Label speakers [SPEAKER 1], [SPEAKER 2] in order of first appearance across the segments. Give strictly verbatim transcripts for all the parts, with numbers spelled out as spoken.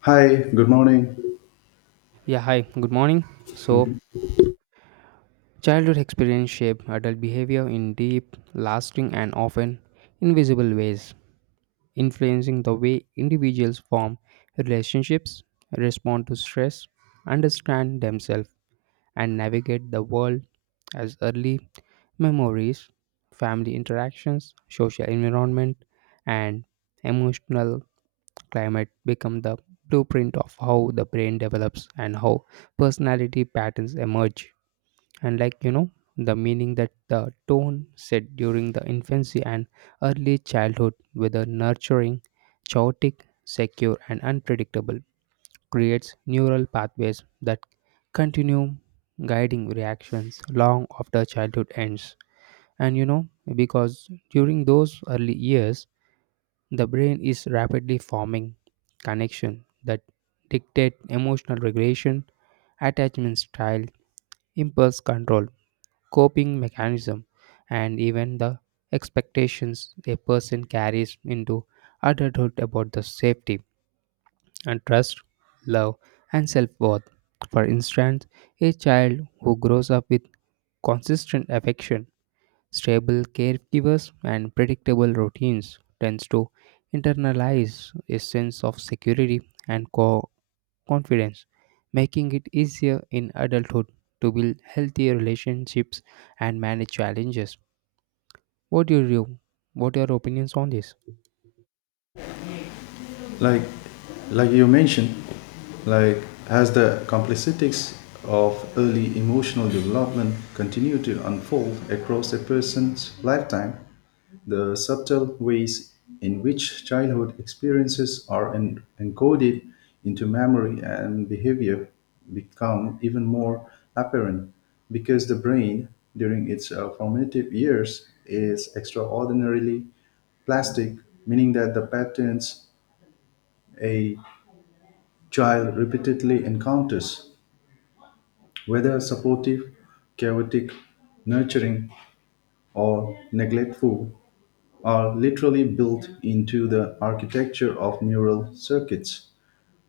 [SPEAKER 1] Hi, good morning.
[SPEAKER 2] Yeah, hi, good morning. So,
[SPEAKER 1] Mhm.
[SPEAKER 2] childhood experience shape adult behavior in deep, lasting, and often invisible ways, influencing the way individuals form relationships, respond to stress, understand themselves, and navigate the world as early memories, family interactions, social environment, and emotional climate become the blueprint of how the brain develops and how personality patterns emerge. and like you know the meaning that the tone set during the infancy and early childhood whether nurturing chaotic secure and unpredictable creates neural pathways that continue guiding reactions long after childhood ends and you know because during those early years the brain is rapidly forming connection that dictate emotional regulation attachment style impulse control coping mechanism, and even the expectations a person carries into adulthood about the safety and trust, love, and self worth. For instance, a child who grows up with consistent affection, stable caregivers, and predictable routines tends to internalize a sense of security and co- confidence, making it easier in adulthood to build healthier relationships and manage challenges. What do you what are your opinions on this?
[SPEAKER 1] like like you mentioned, like as the complexities of early emotional development continue to unfold across a person's lifetime, the subtle ways in which childhood experiences are en- encoded into memory and behavior become even more apparent, because the brain during its uh, formative years is extraordinarily plastic, meaning that the patterns a child repeatedly encounters, whether supportive, chaotic, nurturing, or neglectful, are literally built into the architecture of neural circuits,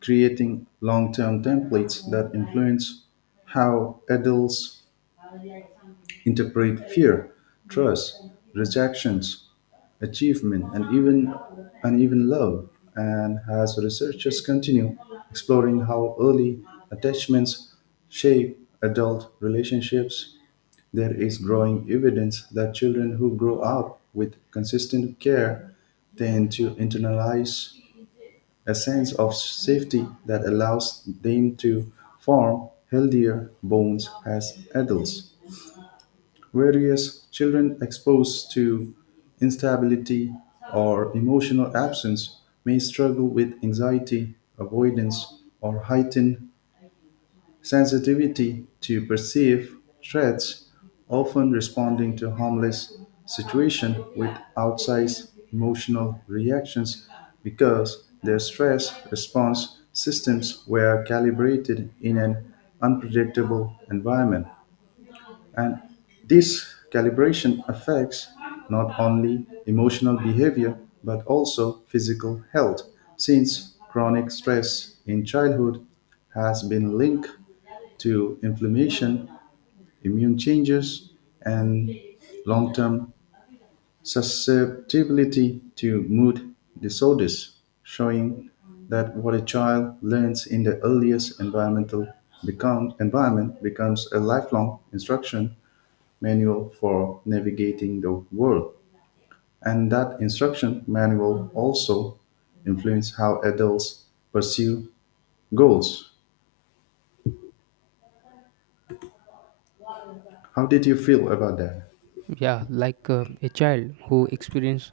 [SPEAKER 1] creating long term templates that influence how adults interpret fear, trust, rejections, achievement, and even and even love. And as researchers continue exploring how early attachments shape adult relationships, there is growing evidence that children who grow up with consistent care tend to internalize a sense of safety that allows them to form healthier bonds as adults. Whereas children exposed to instability or emotional absence may struggle with anxiety, avoidance, or heightened sensitivity to perceived threats, often responding to harmless situations with outsized emotional reactions because their stress response systems were calibrated in an unpredictable environment. And this calibration affects not only emotional behavior but also physical health, since chronic stress in childhood has been linked to inflammation, immune changes, and long term susceptibility to mood disorders, showing that what a child learns in the earliest environmental become, environment becomes a lifelong instruction manual for navigating the world. And that instruction manual also influenced how adults pursue goals. How did you feel about that?
[SPEAKER 2] Yeah, like uh, a child who experienced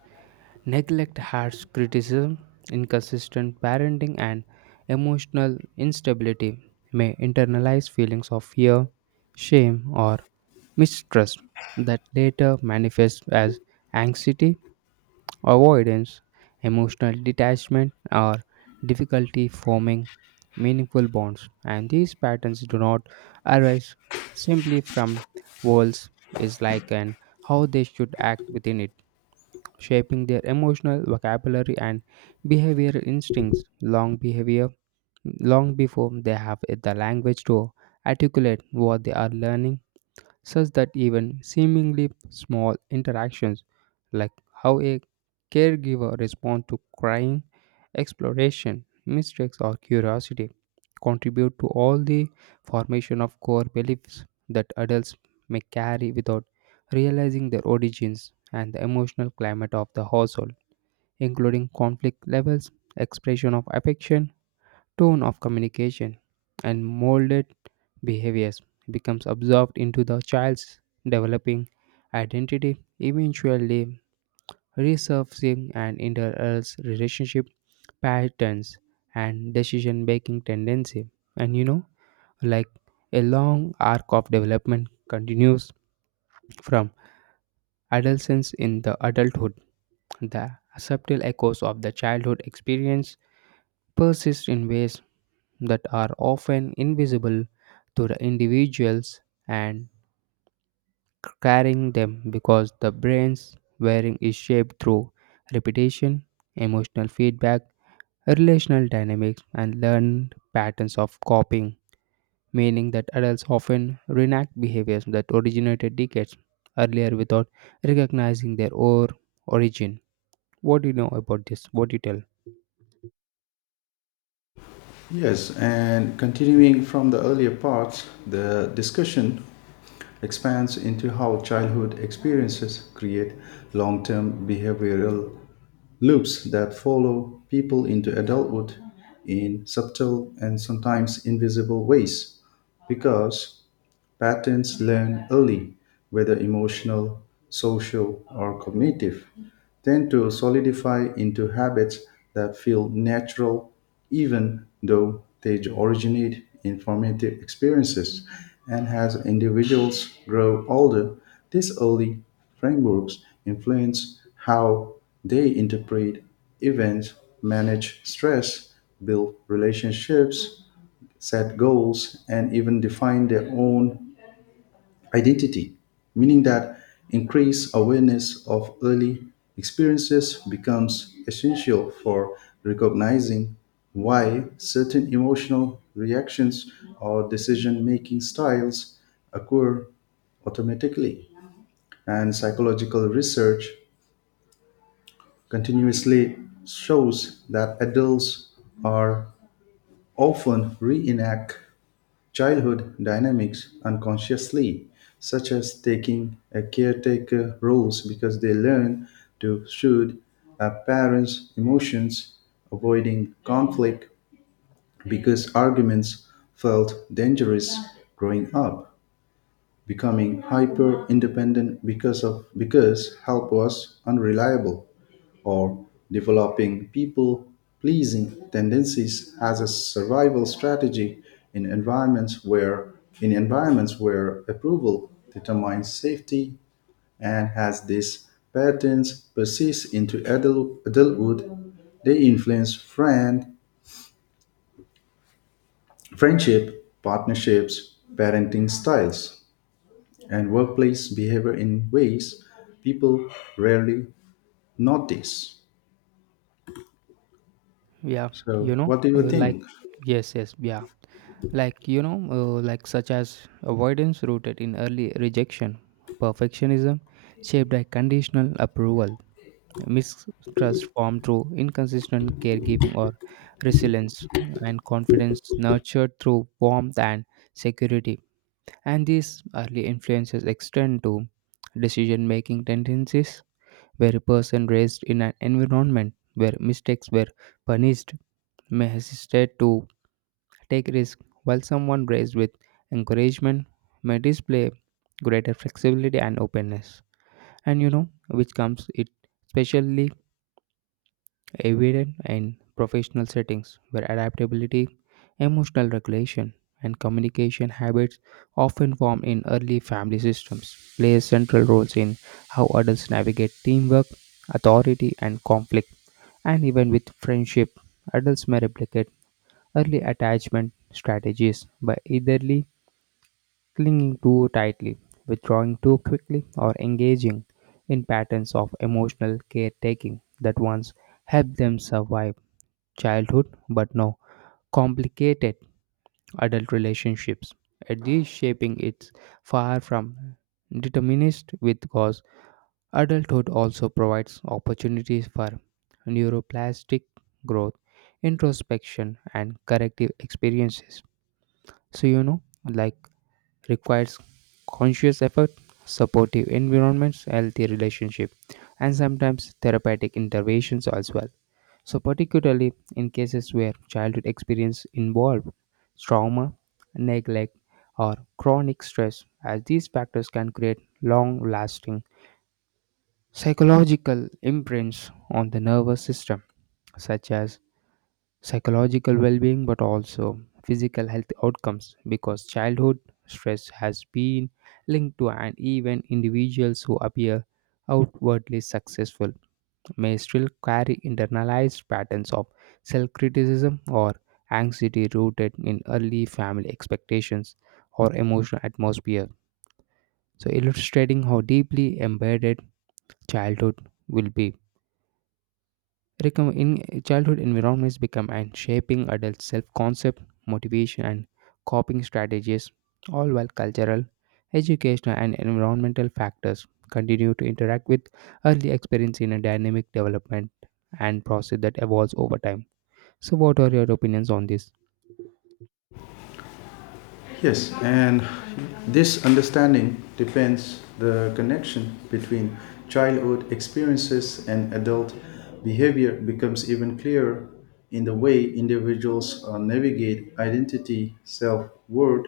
[SPEAKER 2] neglect, harsh criticism, inconsistent parenting, and emotional instability may internalize feelings of fear, shame, or mistrust that later manifest as anxiety, avoidance, emotional detachment, or difficulty forming meaningful bonds. And these patterns do not arise simply from walls is like and how they should act within it, shaping their emotional vocabulary and behavioral instincts long behavior long before they have the language to articulate what they are learning such that even seemingly small interactions like how a caregiver responds to crying, exploration, mistakes, or curiosity contribute to all the formation of core beliefs that adults may carry without realizing their origins and the emotional climate of the household, including conflict levels, expression of affection, tone of communication, and molded behaviors becomes absorbed into the child's developing identity, eventually resurfacing and interals relationship patterns and decision making tendency. And you know, like A long arc of development continues from adolescence in the adulthood, the subtle echoes of the childhood experience persist in ways that are often invisible to the individuals and carrying them because the brain's wiring is shaped through repetition, emotional feedback, relational dynamics, and learned patterns of copying, meaning that adults often reenact behaviors that originated decades earlier without recognizing their or origin. What do you know about this? What do you tell?
[SPEAKER 1] Yes, and continuing from the earlier parts, the discussion expands into how childhood experiences create long term behavioral loops that follow people into adulthood in subtle and sometimes invisible ways. Because patterns learned early, whether emotional, social, or cognitive, tend to solidify into habits that feel natural even though they originate in formative experiences. And as individuals grow older, these early frameworks influence how they interpret events, manage stress, build relationships, set goals, and even define their own identity, meaning that increased awareness of early experiences becomes essential for recognizing why certain emotional reactions or decision making styles occur automatically. And psychological research continuously shows that adults are often reenact childhood dynamics unconsciously, such as taking a caretaker roles because they learn to soothe a parent's emotions, avoiding conflict because arguments felt dangerous growing up, becoming hyper independent because of because help was unreliable, or developing people pleasing tendencies as a survival strategy in environments where in environments where approval determines safety. And as these patterns persist into adult, adulthood, they influence friend friendship, partnerships, parenting styles, and workplace behavior in ways people rarely notice.
[SPEAKER 2] Yeah, you
[SPEAKER 1] So
[SPEAKER 2] know,
[SPEAKER 1] what do you
[SPEAKER 2] uh, like
[SPEAKER 1] think?
[SPEAKER 2] yes, yes, yeah. like you know uh, like such as avoidance rooted in early rejection perfectionism shaped by conditional approval mistrust formed through inconsistent caregiving or resilience and confidence nurtured through warmth and security and these early influences extend to decision making tendencies where a person raised in an environment where mistakes were punished may hesitate to take risks, while someone raised with encouragement may display greater flexibility and openness. And you know, which comes it especially evident in professional settings where adaptability, emotional regulation, and communication habits often formed in early family systems play central roles in how adults navigate teamwork, authority, and conflict. And even with friendship, adults may replicate early attachment strategies by eitherly clinging too tightly, withdrawing too quickly, or engaging in patterns of emotional caretaking that once helped them survive childhood but now complicated adult relationships. At this shaping it's far from determinist with cause adulthood also provides opportunities for neuroplastic growth, introspection and corrective experiences. So, you know, like requires conscious effort, supportive environments, healthy relationship, and sometimes therapeutic interventions as well. So, particularly in cases where childhood experience involved trauma, neglect, or chronic stress, as these factors can create long lasting psychological imprints on the nervous system, such as psychological well-being but also physical health outcomes because childhood stress has been linked to and even individuals who appear outwardly successful may still carry internalized patterns of self-criticism or anxiety rooted in early family expectations or emotional atmosphere so illustrating how deeply embedded childhood will be Recom- in childhood environments become and shaping adult self-concept, motivation, and coping strategies, all while cultural, educational, and environmental factors continue to interact with early experience in a dynamic development and process that evolves over time. So, what are your opinions on this?
[SPEAKER 1] Yes, and this understanding depends the connection between childhood experiences and adult behavior becomes even clearer in the way individuals uh, navigate identity, self-worth,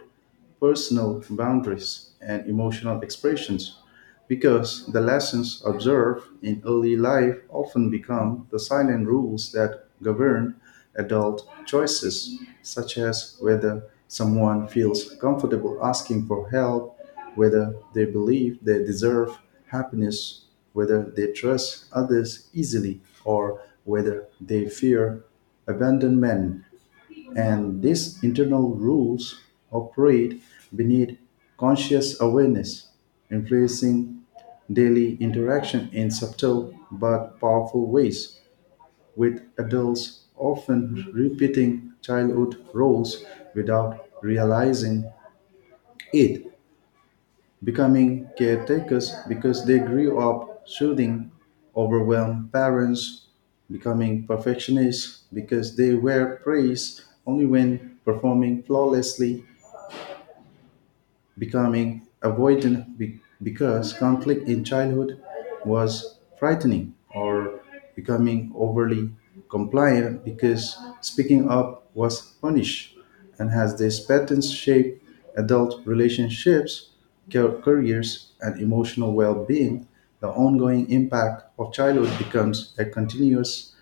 [SPEAKER 1] personal boundaries, and emotional expressions, because the lessons observed in early life often become the silent rules that govern adult choices, such as whether someone feels comfortable asking for help, whether they believe they deserve happiness, whether they trust others easily, or whether they fear abandonment. And these internal rules operate beneath conscious awareness, influencing daily interaction in subtle but powerful ways, with adults often repeating childhood roles without realizing it, becoming caretakers because they grew up soothing overwhelmed parents, becoming perfectionists because they were praised only when performing flawlessly, becoming avoidant be- because conflict in childhood was frightening, or becoming overly compliant because speaking up was punished. And has these patterns shaped adult relationships, ca- careers, and emotional well being, the ongoing impact of childhood becomes a continuous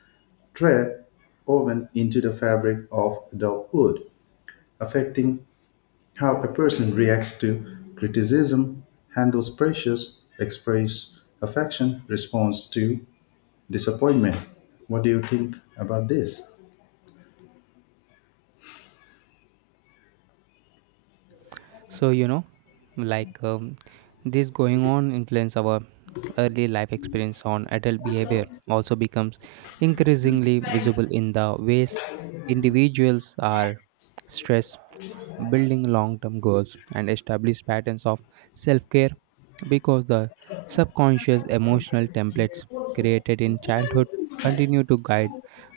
[SPEAKER 1] thread woven into the fabric of adulthood, affecting how a person reacts to criticism, handles pressures, expresses affection, responds to disappointment. What do you think about this?
[SPEAKER 2] So, you know, like um, this going on influence our early life experience on adult behavior also becomes increasingly visible in the ways individuals are stressed, building long term goals and establish patterns of self care because the subconscious emotional templates created in childhood continue to guide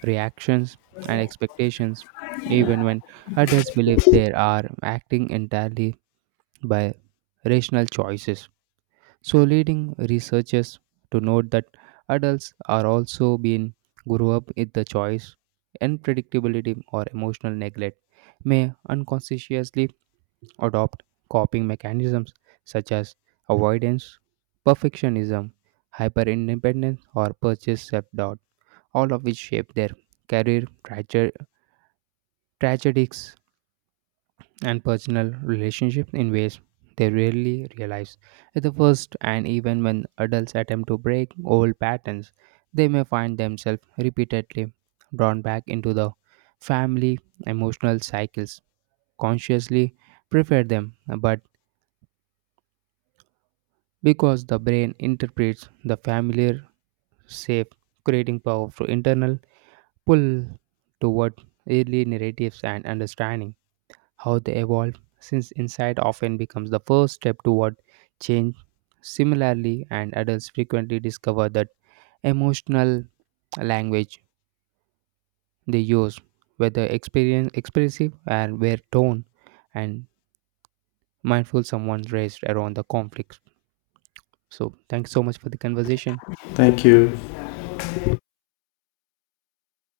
[SPEAKER 2] reactions and expectations even when adults believe they are acting entirely by rational choices. So, leading researchers to note that adults are also being grew up with the choice, unpredictability, or emotional neglect may unconsciously adopt coping mechanisms such as avoidance, perfectionism, hyperindependence, or purchase self doubt, all of which shape their career traje- tragedies and personal relationships in ways they rarely realize. At the first, and even when adults attempt to break old patterns, they may find themselves repeatedly drawn back into the family emotional cycles, consciously prefer them, but because the brain interprets the familiar safe, creating powerful internal pull toward early narratives and understanding how they evolve, since insight often becomes the first step toward change. Similarly, and adults frequently discover that emotional language they use, whether experience expressive and where tone and mindful someone raised around the conflicts. So thanks so much for the conversation.
[SPEAKER 1] Thank you.